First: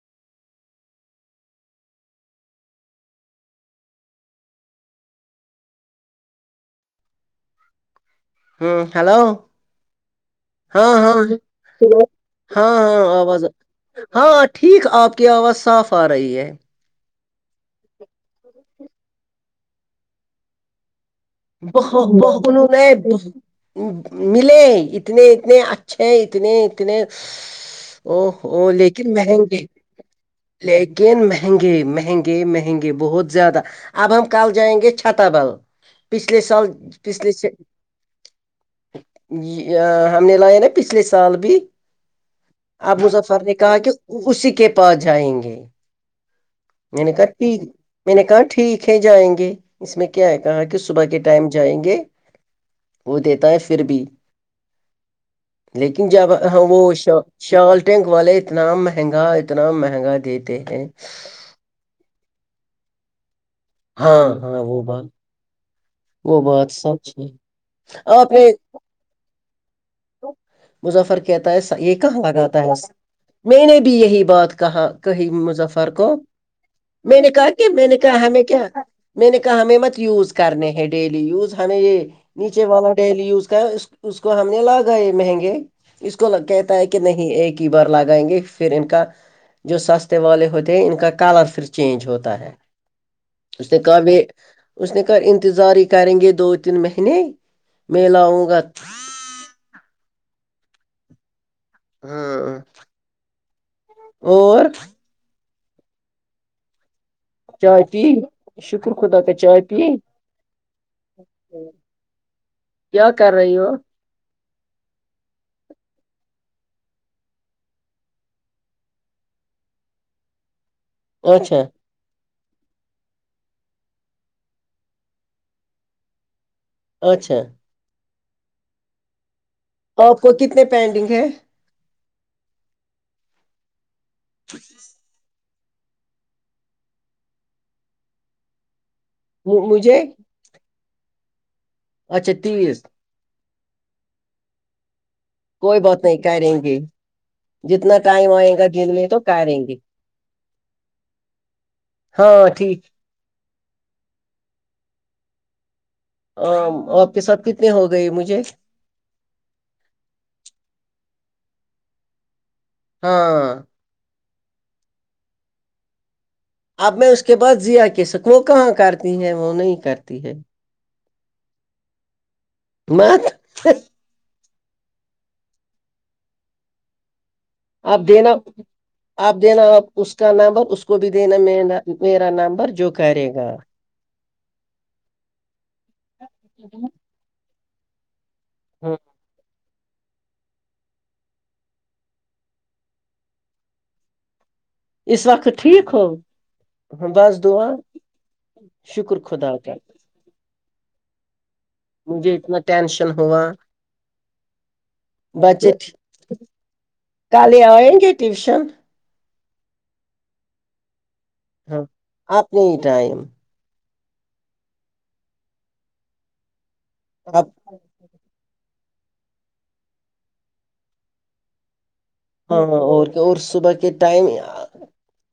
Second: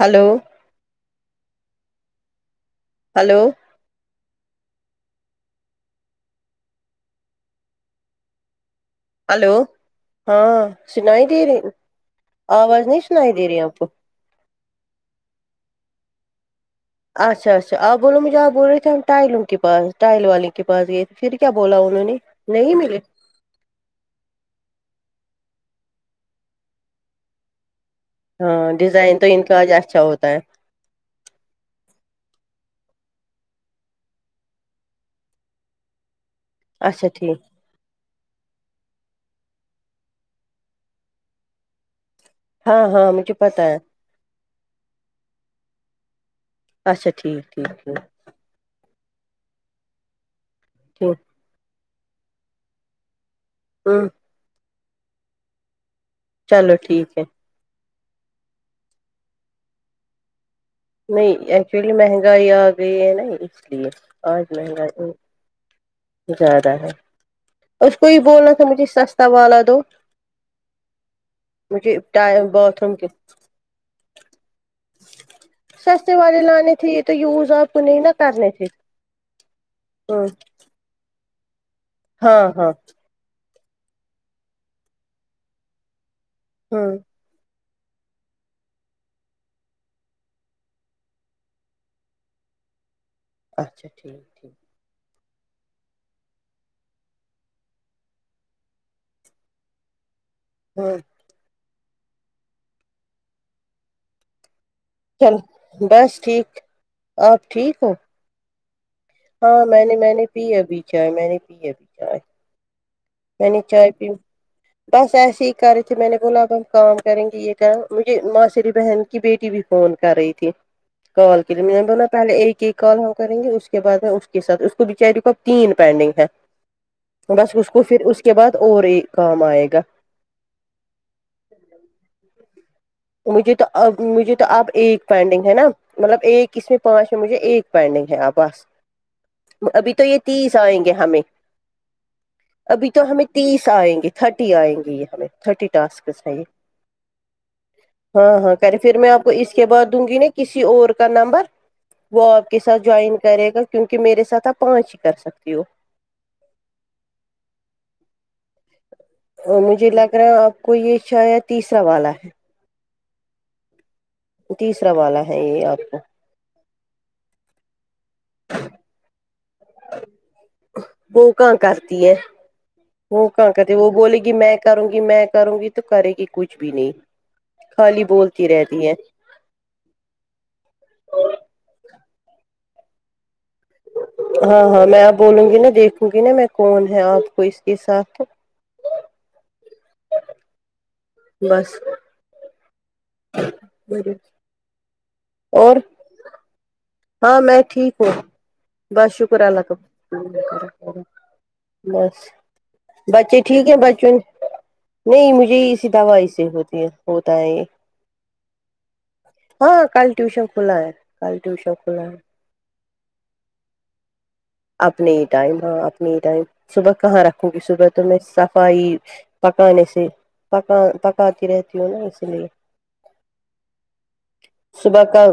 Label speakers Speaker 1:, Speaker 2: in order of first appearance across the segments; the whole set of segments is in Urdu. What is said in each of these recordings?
Speaker 1: ہلو ہیلو
Speaker 2: ہوں ہیلو
Speaker 1: ہلو
Speaker 2: ہاں ہاں
Speaker 1: سنائی دے رہی
Speaker 2: ہیلو ہاں
Speaker 1: آواز نہیں
Speaker 2: ہاں
Speaker 1: سنائی
Speaker 2: آواز
Speaker 1: دے رہی آپ کو
Speaker 2: ہاں ٹھیک آپ کی آواز صاف آ رہی ہے
Speaker 1: اچھا اچھا آپ بولو مجھے آپ بول رہے تھے ہم ٹائلوں کے پا ٹائل والے کے پاس گئے تھے پھر کیا بولا انہوں نے نہیں ملے
Speaker 2: [unintelligible] ملے اتنے اتنے اچھے اتنے اتنے او ہو
Speaker 1: ہاں
Speaker 2: لیکن
Speaker 1: ڈیزائن تو ان کا
Speaker 2: مہنگے
Speaker 1: آج اچھا ہوتا ہے
Speaker 2: لیکن مہنگے مہنگے مہنگے بہت زیادہ اب ہم کل جائیں گے چھتا باز پچھلے سال
Speaker 1: اچھا
Speaker 2: پچھلے
Speaker 1: ٹھیک
Speaker 2: یہ ہم نے لایا نا پچھلے سال بھی
Speaker 1: ہاں
Speaker 2: اب
Speaker 1: ہاں مجھے
Speaker 2: مظفر نے
Speaker 1: پتا
Speaker 2: کہا
Speaker 1: ہے
Speaker 2: کہ اسی کے پاس جائیں گے میں نے کہا ٹھیک میں نے کہا ٹھیک ہے جائیں گے اس میں کیا ہے کہا کہ صبح کے
Speaker 1: ٹھیک
Speaker 2: ٹائم جائیں گے وہ دیتا ہے پھر بھی
Speaker 1: ہوں
Speaker 2: لیکن جب ہم
Speaker 1: چلو
Speaker 2: وہ
Speaker 1: ٹھیک ہے
Speaker 2: ش شال ٹینک والے اتنا مہنگا اتنا مہنگا دیتے ہیں
Speaker 1: نہیں ایکچولی مہنگائی آ گئی ہے نا اس لیے
Speaker 2: ہاں
Speaker 1: آج
Speaker 2: ہاں وہ بات
Speaker 1: مہنگائی
Speaker 2: وہ
Speaker 1: زیادہ
Speaker 2: بات
Speaker 1: ہے
Speaker 2: سچ
Speaker 1: اس کو یہ
Speaker 2: آپ نے
Speaker 1: بولنا تھا مجھے سستا والا دو
Speaker 2: مظفر کہتا ہے یہ
Speaker 1: مجھے
Speaker 2: کہا لگاتا ہے
Speaker 1: باتھ روم
Speaker 2: میں نے بھی یہی بات کہاکہی مظفر کو
Speaker 1: سستے والے لانے تھے یہ تو
Speaker 2: میں نے کہا
Speaker 1: یوز
Speaker 2: کہ
Speaker 1: آپ کو
Speaker 2: میں نے
Speaker 1: نہیں نہ
Speaker 2: کہا ہمیں
Speaker 1: کرنے
Speaker 2: کیا
Speaker 1: تھے
Speaker 2: میں نے کہا ہمیں مت
Speaker 1: ہوں
Speaker 2: یوز کرنے ہے ڈیلی یوز ہمیں یہ
Speaker 1: ہاں
Speaker 2: نیچے
Speaker 1: ہاں
Speaker 2: والا ڈیلی یوز کر اس کو ہم نے لگا ئے مہنگے اس کو کہتا ہے
Speaker 1: ہوں
Speaker 2: کہ نہیں ایک ہی بار لگائیں گے پھر ان کا جو سستے والے ہوتے ہیں انکا کلر پھر چینج ہوتا ہے اس سے
Speaker 1: اچھا
Speaker 2: کہا بھی
Speaker 1: ٹھیک ٹھیک
Speaker 2: اس نے کہا انتظار ہی کریں گے دو تین مہینے میں لاؤں گا
Speaker 1: ہاں
Speaker 2: ہاں اور
Speaker 1: چل بس ٹھیک آپ ٹھیک
Speaker 2: چائے
Speaker 1: ہو
Speaker 2: پی شکر خدا کا
Speaker 1: ہاں
Speaker 2: چائے
Speaker 1: میں
Speaker 2: پی
Speaker 1: نے میں نے پی ابھی چائے میں نے پی ابھی
Speaker 2: کیا
Speaker 1: چائے
Speaker 2: کر
Speaker 1: میں
Speaker 2: رہی
Speaker 1: نے
Speaker 2: ہو
Speaker 1: چائے پی بس ایسے ہی کر رہے تھے میں نے بولاب ہم کام کریں گے یہ کہ مجھے ماشری بہن کی بیٹی بھی فون کر رہی تھی کال کی
Speaker 2: اچھا
Speaker 1: میں نے بولا پہلے ایک ایک کال ہم کریں گے اس کے بعد میں اس کے سات اس کو بچاری کو تین پینڈنگ ہے
Speaker 2: اچھا
Speaker 1: بس اس کا وہ پھر اس کے بعد اورایک کام آئےگا
Speaker 2: آپ کو کتنے پینڈنگ ہے
Speaker 1: مجھے تواب مجھے تو آپ ایک پینڈنگ ہے نا مطلب ایک اس میں پانچ میں مجھے ایک پینڈنگ ہے اب بس
Speaker 2: مو-
Speaker 1: ابھی
Speaker 2: مجھے
Speaker 1: تو یہ تیس آئیں گے ہمیں
Speaker 2: اچھا تیس
Speaker 1: ابھی تو ہمیں تیس آئیں گے تھرٹی آئیں گے یہ ہمیں تھرٹی
Speaker 2: کوئی بات نہیں
Speaker 1: ٹاسکس ہیں یہ
Speaker 2: کریں گے جتنا ٹا
Speaker 1: ہاں ہاں کریں پھر میں آپ کو اس کے بعد دوں گی نا کسی اور کا نمبر وہ آپ
Speaker 2: ہاں
Speaker 1: کے
Speaker 2: ٹھیک
Speaker 1: ساتھ جوائن کرے گا کیونکہ میرے ساتھ آپ پانچ ہی کر سکتی ہو
Speaker 2: ا آپ کے ساتھ کتنے ہو گئے مجھے
Speaker 1: اور مجھے لگ رہا ہے آپ کو یہ شاید تیسرا والا ہے
Speaker 2: ہاں
Speaker 1: تیسرا والا ہے یہ آپ کو
Speaker 2: اب میں اس کے بعد زییا کے سک وہ کہاں کرتی ہے وہ نہیں کرتی ہے
Speaker 1: وہ کہا کرتی ہے
Speaker 2: مت
Speaker 1: وہوکا کہتے وہ بولے گی میں کروں گی میں کروں گی تو کرے گی کچھ بھی نہیں
Speaker 2: آپ
Speaker 1: خالی
Speaker 2: دینا
Speaker 1: بولتی رہتی ہے
Speaker 2: آپ دینا اپ اس کا نمبر اس کو بھی دینا م میرا نمبر جو کرے گا
Speaker 1: ہاں ہاں میں آپ بولوں گی نا دیکھوں گی نا میں کون ہے آپ کو اس کے ساتھ ہو
Speaker 2: ہاں
Speaker 1: بس [unintelligible]
Speaker 2: اس وقت
Speaker 1: اور
Speaker 2: ٹھیک ہو
Speaker 1: ہاں
Speaker 2: بس
Speaker 1: میں
Speaker 2: دعا
Speaker 1: ٹھیک ہوں بس شکر اللہ کا بس
Speaker 2: مجھے اتنا ٹینشن ہوا
Speaker 1: بچے ٹھیک ہیں باجی نہیں مجھے
Speaker 2: بچے
Speaker 1: اسی دوائی سے ہوتی ہے ہوتا ہے
Speaker 2: کالے
Speaker 1: یہ
Speaker 2: آئیں گے ٹیوشن
Speaker 1: ہاں کل ٹیوشن کھلا ہے کل ٹیوشن کھلا ہے
Speaker 2: آپ نے ہی ٹائم
Speaker 1: اپنے ہی ٹائم ہاں اپنے ہی ٹائم صبح کہاں
Speaker 2: اب
Speaker 1: رکھوں گی صبح
Speaker 2: ہاں
Speaker 1: تمس صفائیی پکانے سے پکا پکاتی رہتی ہوں نا اس میں
Speaker 2: ہاں اور اور صبح کے ٹائم
Speaker 1: صبح کا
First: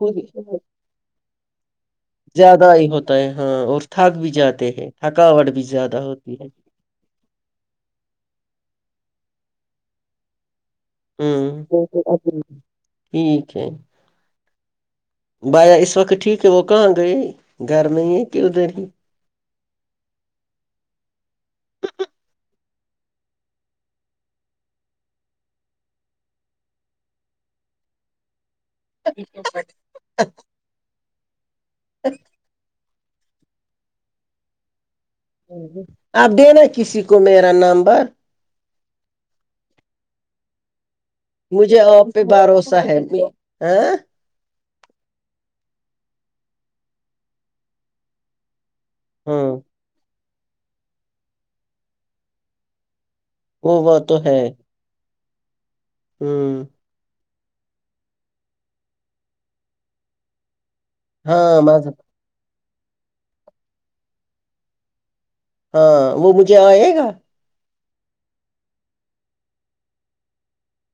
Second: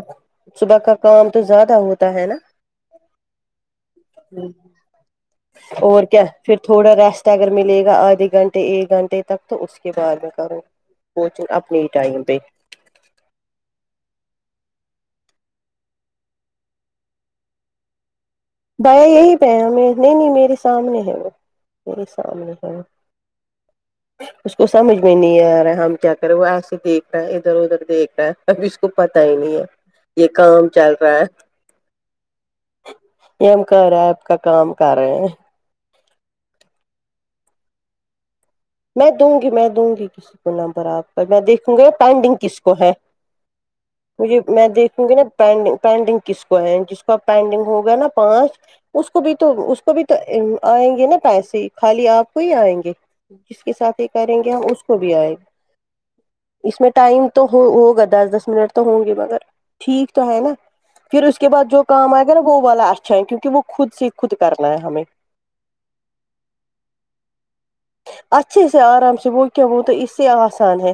Speaker 1: صبح کا کام تو زیادہ ہوتا ہے نا
Speaker 2: زیادہ ہی ہوتا ہے ہاں اور تھک بھی جاتے ہیں تھکاوٹ بھی زیادہ
Speaker 1: اور کیا
Speaker 2: ہوتی ہے
Speaker 1: پھر تھوڑا ریسٹ اگر ملے گا آدھے گھنٹے ایک گھنٹے تک تو اس کے بعد میں کروں کوچنگ اپنے ہی ٹائم پہ
Speaker 2: ہوں ٹھیک ہے بایا اس وقت ٹھیک ہے وہ کہاں گئے گھر نہیں ہے کہ ادھر ہی
Speaker 1: بایا یہی پہ ہے مے نہیں نہیں میرے سامنے ہے وہ میرے سامنے ہے وہ اس کو سمجھ میں نہیں آ رہا ہے ہم کیا کرے وہ ایسے دیکھ رہا ہے ادھر ادھر دیکھ رہا ہے ابھی اس کو پتا ہی نہیں ہے یہ کام چل رہا ہے یہ ہم کہ رہے آپ کا کام کر رہے ہیں
Speaker 2: آپ دینا کسی کو میرا نمبر
Speaker 1: میں دوں گی میں دوں گی کسی کو نمبر آپ اور میں دیکھوں
Speaker 2: مجھے
Speaker 1: گا
Speaker 2: آپ پہ
Speaker 1: پینڈنگ کس کو
Speaker 2: بھروسہ
Speaker 1: ہے
Speaker 2: ہاں
Speaker 1: مجھے میں دیکھوں گی نا پینڈنگ پینڈنگ کس کو ہے جس کو پینڈنگ ہوگا نا پانچ اس کو بھی
Speaker 2: ہاں
Speaker 1: تو اس کو بھی تو ام آئیں گے نا پیسے خالی آپ کو ہی آئیں گے جس کے
Speaker 2: وہ وہ
Speaker 1: ساتھ ہی
Speaker 2: تو ہے
Speaker 1: کریں گے ہم اس کو بھی آئیں گے
Speaker 2: ہ
Speaker 1: اس میں ٹائم تو ہو ہوگا دس دس منٹ تو ہوں گے مگر ٹھیک تو ہے نا پھر اس کے
Speaker 2: ہاں
Speaker 1: بعد جو
Speaker 2: مذہب،
Speaker 1: کام آئے گا نا وہ والا اچھا ہے کیونکہ وہ خود سے خود کرنا ہے ہمیں
Speaker 2: ہاں وہ مجھے آئے گا
Speaker 1: اچھے سے آرام سے وہ کیا وہ تو اس سے آسان ہے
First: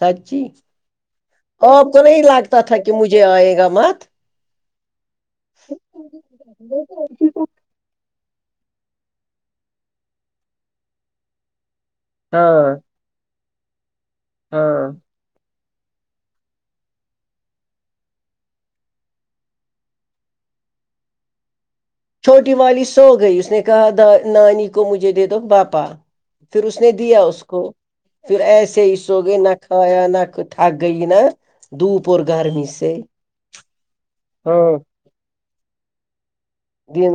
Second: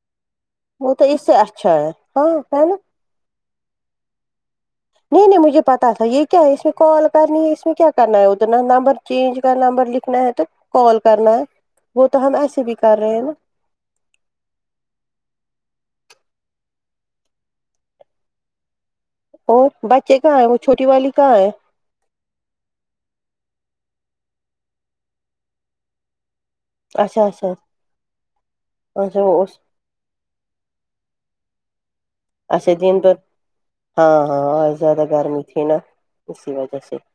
Speaker 2: سچی
Speaker 1: وہ تو اس سے اچھا
Speaker 2: آپ
Speaker 1: ہے
Speaker 2: کو نہیں
Speaker 1: ہاں
Speaker 2: لگتا
Speaker 1: ہے نا
Speaker 2: تھا کہ مجھے آئے گا مت
Speaker 1: نہیں نہیں مجھے پتہ تھا یہ کیا ہے اس میں کال کرنی ہے اس میں کیا کرنا ہے ادھر نہ نمبر چینج کر نمبر لکھنا ہے تو کال کرنا ہے وہ تو ہم ایسے بھی
Speaker 2: ہاں
Speaker 1: کر رہے ہیں نا
Speaker 2: ہاں
Speaker 1: اور بچے کہاں ہے وہ چھوٹی والی کہاں ہے
Speaker 2: چھوٹی والی سو گئی اس نے کہا دا نانی کو مجھے دے دو پاپا پھر اس نے دیا
Speaker 1: اچھا
Speaker 2: اس
Speaker 1: اچھا
Speaker 2: کو پھر ایسے ہی
Speaker 1: اچھا
Speaker 2: سوگئ
Speaker 1: وہ
Speaker 2: نہ کھ ایا نہ کچھ تھک گئی نا دھوپ اور گر
Speaker 1: [unintelligible] ہاں ہاں اور زیادہ گرمی تھی نا اسی وجہ سے
Speaker 2: دن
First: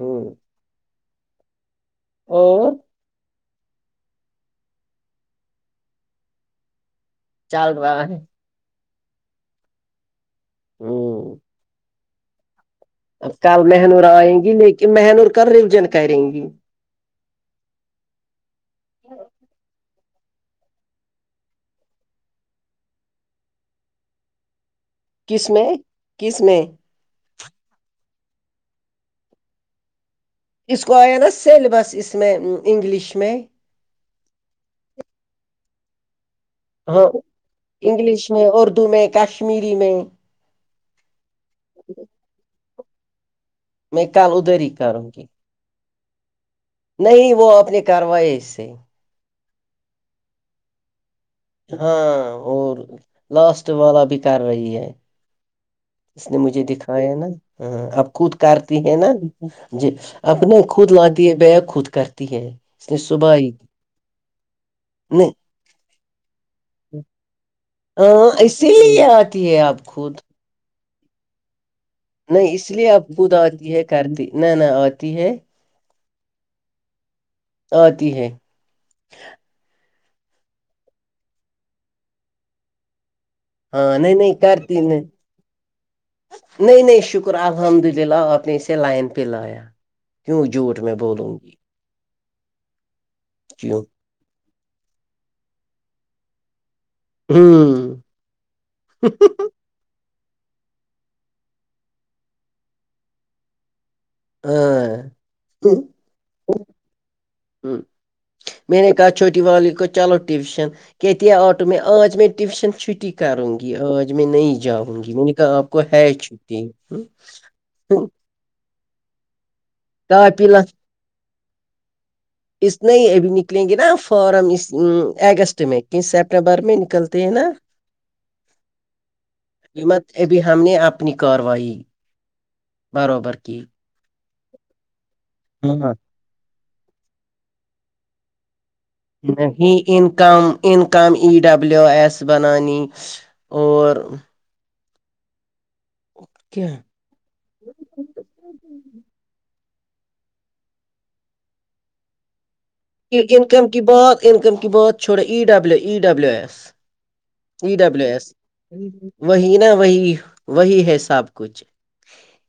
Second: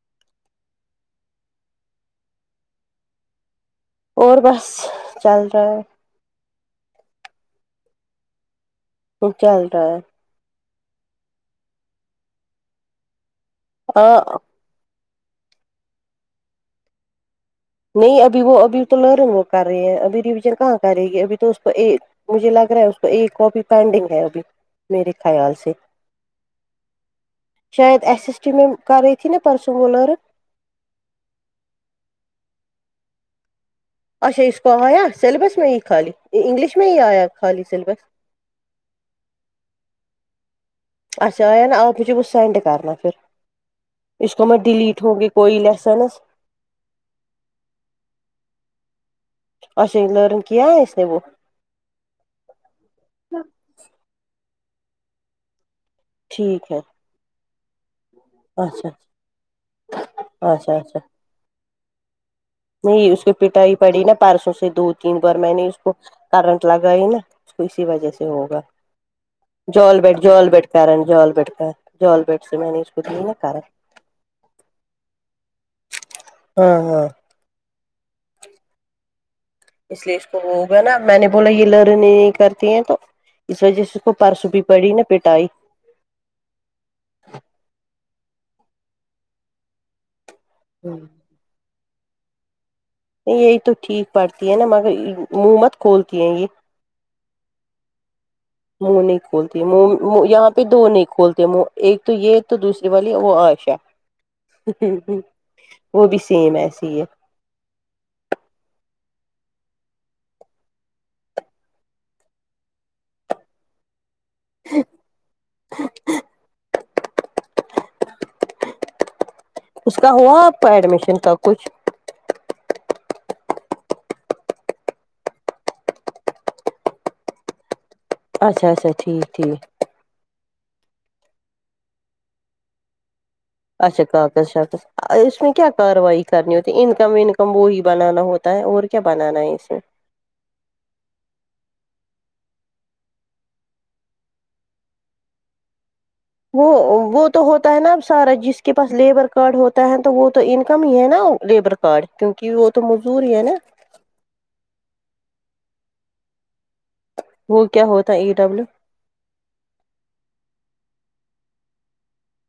Speaker 2: ہوں اور
Speaker 1: اور بسس چل رہا ہے
Speaker 2: چل با بائ
Speaker 1: وہ چل رہا ہے
Speaker 2: اوں اب کل مہ نور آئیں
Speaker 1: ہاں
Speaker 2: گی لیکن مہ نور کل ریوژن کریں گی
Speaker 1: نہیں ابھی وہ ابھی تو لرنینگ وہ کر رہی ہیں ابھی ریویژن کہاں کرے گی ابھی تو اس کو ایک مجھے لگ رہا ہے اس کو ایک کاپی پینڈنگ ہے ابھی میرے
Speaker 2: کس
Speaker 1: خیال
Speaker 2: میں
Speaker 1: سے
Speaker 2: کس میں
Speaker 1: شاید ایسسٹیمم کر رہی تھی نا پرسوں مہ نور
Speaker 2: اسکو آیا ہے نہ سلیبس اس میں انگلش میں
Speaker 1: اچھا اس کو آیا سلیبس میں ہی خالی انگلش میں ہی
Speaker 2: ہاں
Speaker 1: آیا خالی سلیبس
Speaker 2: انگلش میں اردو میں کشمیری میں
Speaker 1: اچھا آیا نا آپ مجھے وہ سینڈ کرنا پھر
Speaker 2: میں کل
Speaker 1: اس کو میں
Speaker 2: ادھر ہی
Speaker 1: ڈیلیٹ
Speaker 2: کروں
Speaker 1: ہوں گی کوئی لسنس
Speaker 2: نہیں وہ آپ نے کروائی اس سے
Speaker 1: اچھا [unintelligible] کیا اس نے وہ
Speaker 2: ہاں اور لاسٹ والا بھی کر رہی ہے اس نے مجھے
Speaker 1: ٹھیک ہے
Speaker 2: دکھایا نا اب خود کرتی
Speaker 1: اچھا
Speaker 2: ہے نا جی اپ نے
Speaker 1: اچھا
Speaker 2: خود
Speaker 1: اچھا
Speaker 2: لا ہے خود کرتی ہیں
Speaker 1: نہیں اس کی پیٹائی پڑی نا پرسوں سے دو تین
Speaker 2: نہیں
Speaker 1: بار میں نے اس کو کرنٹ لگا ہے نا اسی وجہ سے
Speaker 2: ہاں
Speaker 1: ہوگا
Speaker 2: اسی لیے آتی ہے آپ
Speaker 1: جال بیٹ
Speaker 2: خود
Speaker 1: جال بیٹ کرن جوال بیٹکا
Speaker 2: نہیں اس لیے اب خود آتی ہے کر دی نہ نہ آتی ہے
Speaker 1: ہاں ہاں
Speaker 2: آتی ہے
Speaker 1: اس لیے اس کو وہ ہوگا نا میں نے بولا یہ لرن نہیں کرتی ہیں تو اس وجہ سے
Speaker 2: ہاں
Speaker 1: اس کو
Speaker 2: نہیں نہیں
Speaker 1: پرس بھی
Speaker 2: کرتی
Speaker 1: پڑی
Speaker 2: نہیں
Speaker 1: نا پیٹائی
Speaker 2: نہیں نہیں شکر الحمد للہ آپ نے اسے لائن پہ لایا کیوں جھوٹ میں
Speaker 1: نہیں
Speaker 2: بولوں گی
Speaker 1: نہیں یہی تو
Speaker 2: کیوں
Speaker 1: ٹھیک پڑھتی ہے نا مگر مو مت کھولتی ہے یہ
Speaker 2: ہوں
Speaker 1: منہ نہیں کھولتی یہاں پہ دو نہیں کھولتے منہ ایک تو یہ تو دوسری والی وہ آئش ہ
Speaker 2: ہاں
Speaker 1: وہ بھی سیم ایسی ہے
Speaker 2: ہمم میں نے کہا چھوٹی والی کو چلو ٹیوشن کہتی آٹو میں آج میں ٹیوشن چھٹی کروں گی آج میں نہیں جاؤں گی میں نے کہا آپ کو ہے چھٹی ہ
Speaker 1: اس کا ہوا
Speaker 2: کاپلا
Speaker 1: آپ کا ایڈمیشن کا کچھ
Speaker 2: اس میں ہی ابھی نکلیں گے نا فارم اس اگست میں کہ سپٹمبر میں نکلتے ہیں نا
Speaker 1: اچھا اچھا ٹھیک ٹھیک
Speaker 2: قیمت ابھی ہم نے اپنی کاروائی برابر کی
Speaker 1: اچھا کاغذ شاغذ اس میں کیا
Speaker 2: ہاں
Speaker 1: کاروائی کرنی ہوتی انکم ونکم وہی بنانا ہوتا تا ہے اور کیا بات
Speaker 2: نہیں income income E W S بنانی اور
Speaker 1: وہ
Speaker 2: کیا
Speaker 1: وہ تو ہوتا ہے نا اب سارا جس کے پاس لیبر کارڈ ہوتا ہے تو وہ تو انکم ہی ہے نا لیبر پڑ کیونکہ وہ تو مزدور ہی ہے نا
Speaker 2: انکم کہ بات انکم کی بات چھڑا E W E W S
Speaker 1: وہ
Speaker 2: ای
Speaker 1: کیا
Speaker 2: ڈبلیو
Speaker 1: ہوتا ہے
Speaker 2: ایس
Speaker 1: ای ڈبلو
Speaker 2: وہی نا وہی وہی ہے سب کچھ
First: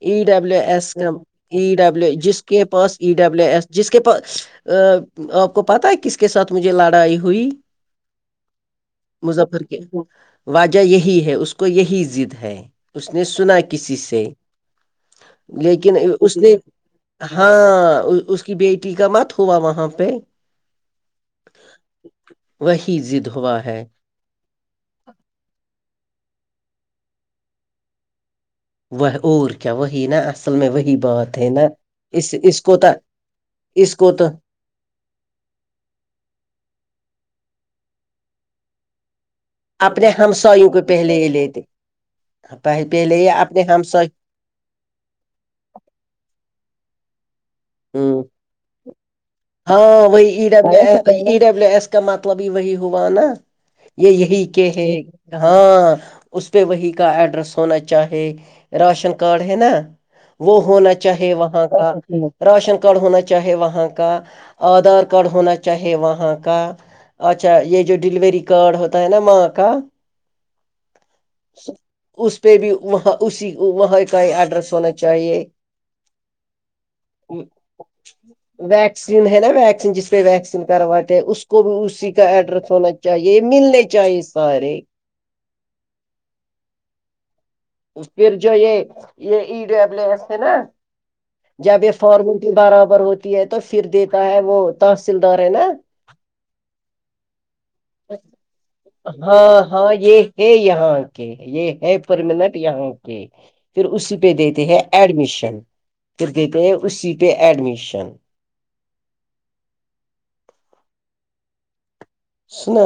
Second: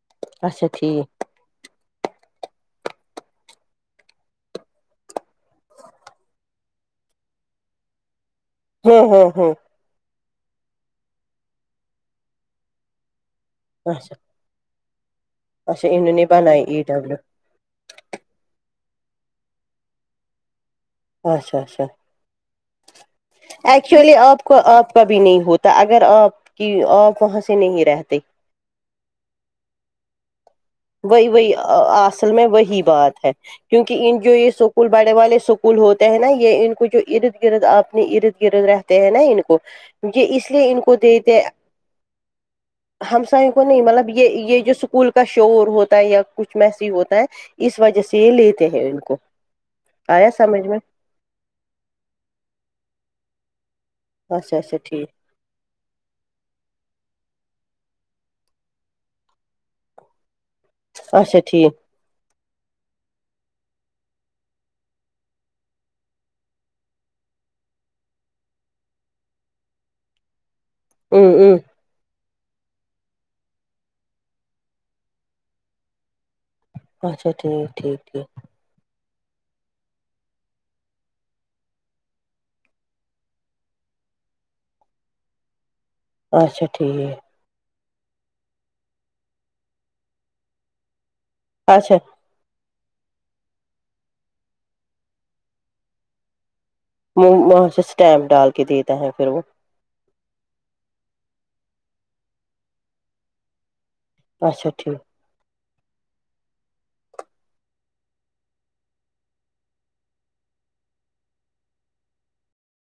Speaker 2: ای ڈبلو
Speaker 1: اچھا ٹھیک
Speaker 2: ایسم ای ڈبلو جس کے پاس ای ڈبلو ایس جس کے پاس ا آپ کو پتا ہے کس کے ساتھ مجھے لڑائی ہوئی
Speaker 1: ہاں ہاں ہاں
Speaker 2: مظفر ہ واجہ یہی ہے اس کو یہی ضد ہے اس نے سنا کسی
Speaker 1: اچھا
Speaker 2: سے
Speaker 1: اچھا
Speaker 2: لیکن
Speaker 1: انہوں
Speaker 2: اس نے
Speaker 1: بنائی ای ڈبلو
Speaker 2: ہاں اس کی بیٹی کا مت ہوا وہاں پہ
Speaker 1: اچھا اچھا
Speaker 2: وہی ضد ہوا ہے
Speaker 1: ایکچولی آپ کو آپ کبھی نہیں ہوتا اگر آپ کی آپ وہاں سے نہیں رہتے
Speaker 2: وہ اور کیا وہی نا اصل میں وہی
Speaker 1: وہی
Speaker 2: بات ہے
Speaker 1: وہی
Speaker 2: نا
Speaker 1: اصل
Speaker 2: اس
Speaker 1: میں
Speaker 2: اس کو
Speaker 1: وہی
Speaker 2: تو
Speaker 1: بات ہے
Speaker 2: اس
Speaker 1: کیونکہ
Speaker 2: کو
Speaker 1: ان
Speaker 2: تو
Speaker 1: جو یہ سب اسکول بڑے والے اسکول ہوتے ہیں نا یہ ان کو جو ارد گرد اپنے ارد گرد رہتے ہیں نا ان کو
Speaker 2: اپنے
Speaker 1: یہ اس
Speaker 2: ہمسایوں
Speaker 1: لیے ان کو
Speaker 2: پہلے
Speaker 1: دے
Speaker 2: یہ
Speaker 1: تے
Speaker 2: لیتے پہ- پہلے یہ
Speaker 1: ہمسائ
Speaker 2: اپنے
Speaker 1: کو نہیں
Speaker 2: ہمسائے
Speaker 1: مطلب یہ یہ جو س پل کا شور ہوتا ہے یا کچھ میسی ہوتا ہے اس وجہ سے
Speaker 2: ہوں
Speaker 1: یہ لیتے ہیں ان کو
Speaker 2: ہاں وہی
Speaker 1: آیا
Speaker 2: ای
Speaker 1: سمجھ میں
Speaker 2: ڈبلو ای ڈبلیو ایس کا مطلب ہی وہی ہوا نا یہ یہی
Speaker 1: اچھا
Speaker 2: کہ
Speaker 1: اچھا
Speaker 2: ہے
Speaker 1: ٹھیک
Speaker 2: ہاں اس پہ وہی کا ایڈریس ہونا چاہے راشن کارڈ ہے نا وہ ہونا چاہے
Speaker 1: اچھا
Speaker 2: وہاں
Speaker 1: ٹھیک
Speaker 2: کا راشن کارڈ ہونا چاہے وہاں کا آدھار کارڈ ہونا چاہے وہاں کا اچھا یہ جو ڈیلیوری کارڈ ہوتا ہے نا ماں کا
Speaker 1: ام ام
Speaker 2: اس پہ بھی وہاں اسی وہاں کا ہی ایڈریس ہونا چاہیے
Speaker 1: اچھا ٹھیک ٹھیک ٹھ
Speaker 2: ویکسین ہے نا ویکسین جس پہ ویکسین کرواتے اس کو بھی اسی کا ایڈریس ہونا چ چاہیے ملنے چاہیے سارے
Speaker 1: اچھا ٹھیک
Speaker 2: پھر جو یہ یہ ڈے نا جب
Speaker 1: اچھا
Speaker 2: ف برابر ہوتی ہے تو پھر دیتا ہے وہ تحصیل دار ہے نا
Speaker 1: م
Speaker 2: ہاں ہاں یہ ہے یہاں کے یہ ہے پرماننٹ یہاں کے پھر اسی پہ دیتے
Speaker 1: اچھا
Speaker 2: ہیں
Speaker 1: ٹھیک
Speaker 2: ایڈمیشن پھر دیتے ہیں اسی پہ ایڈمیشن سنو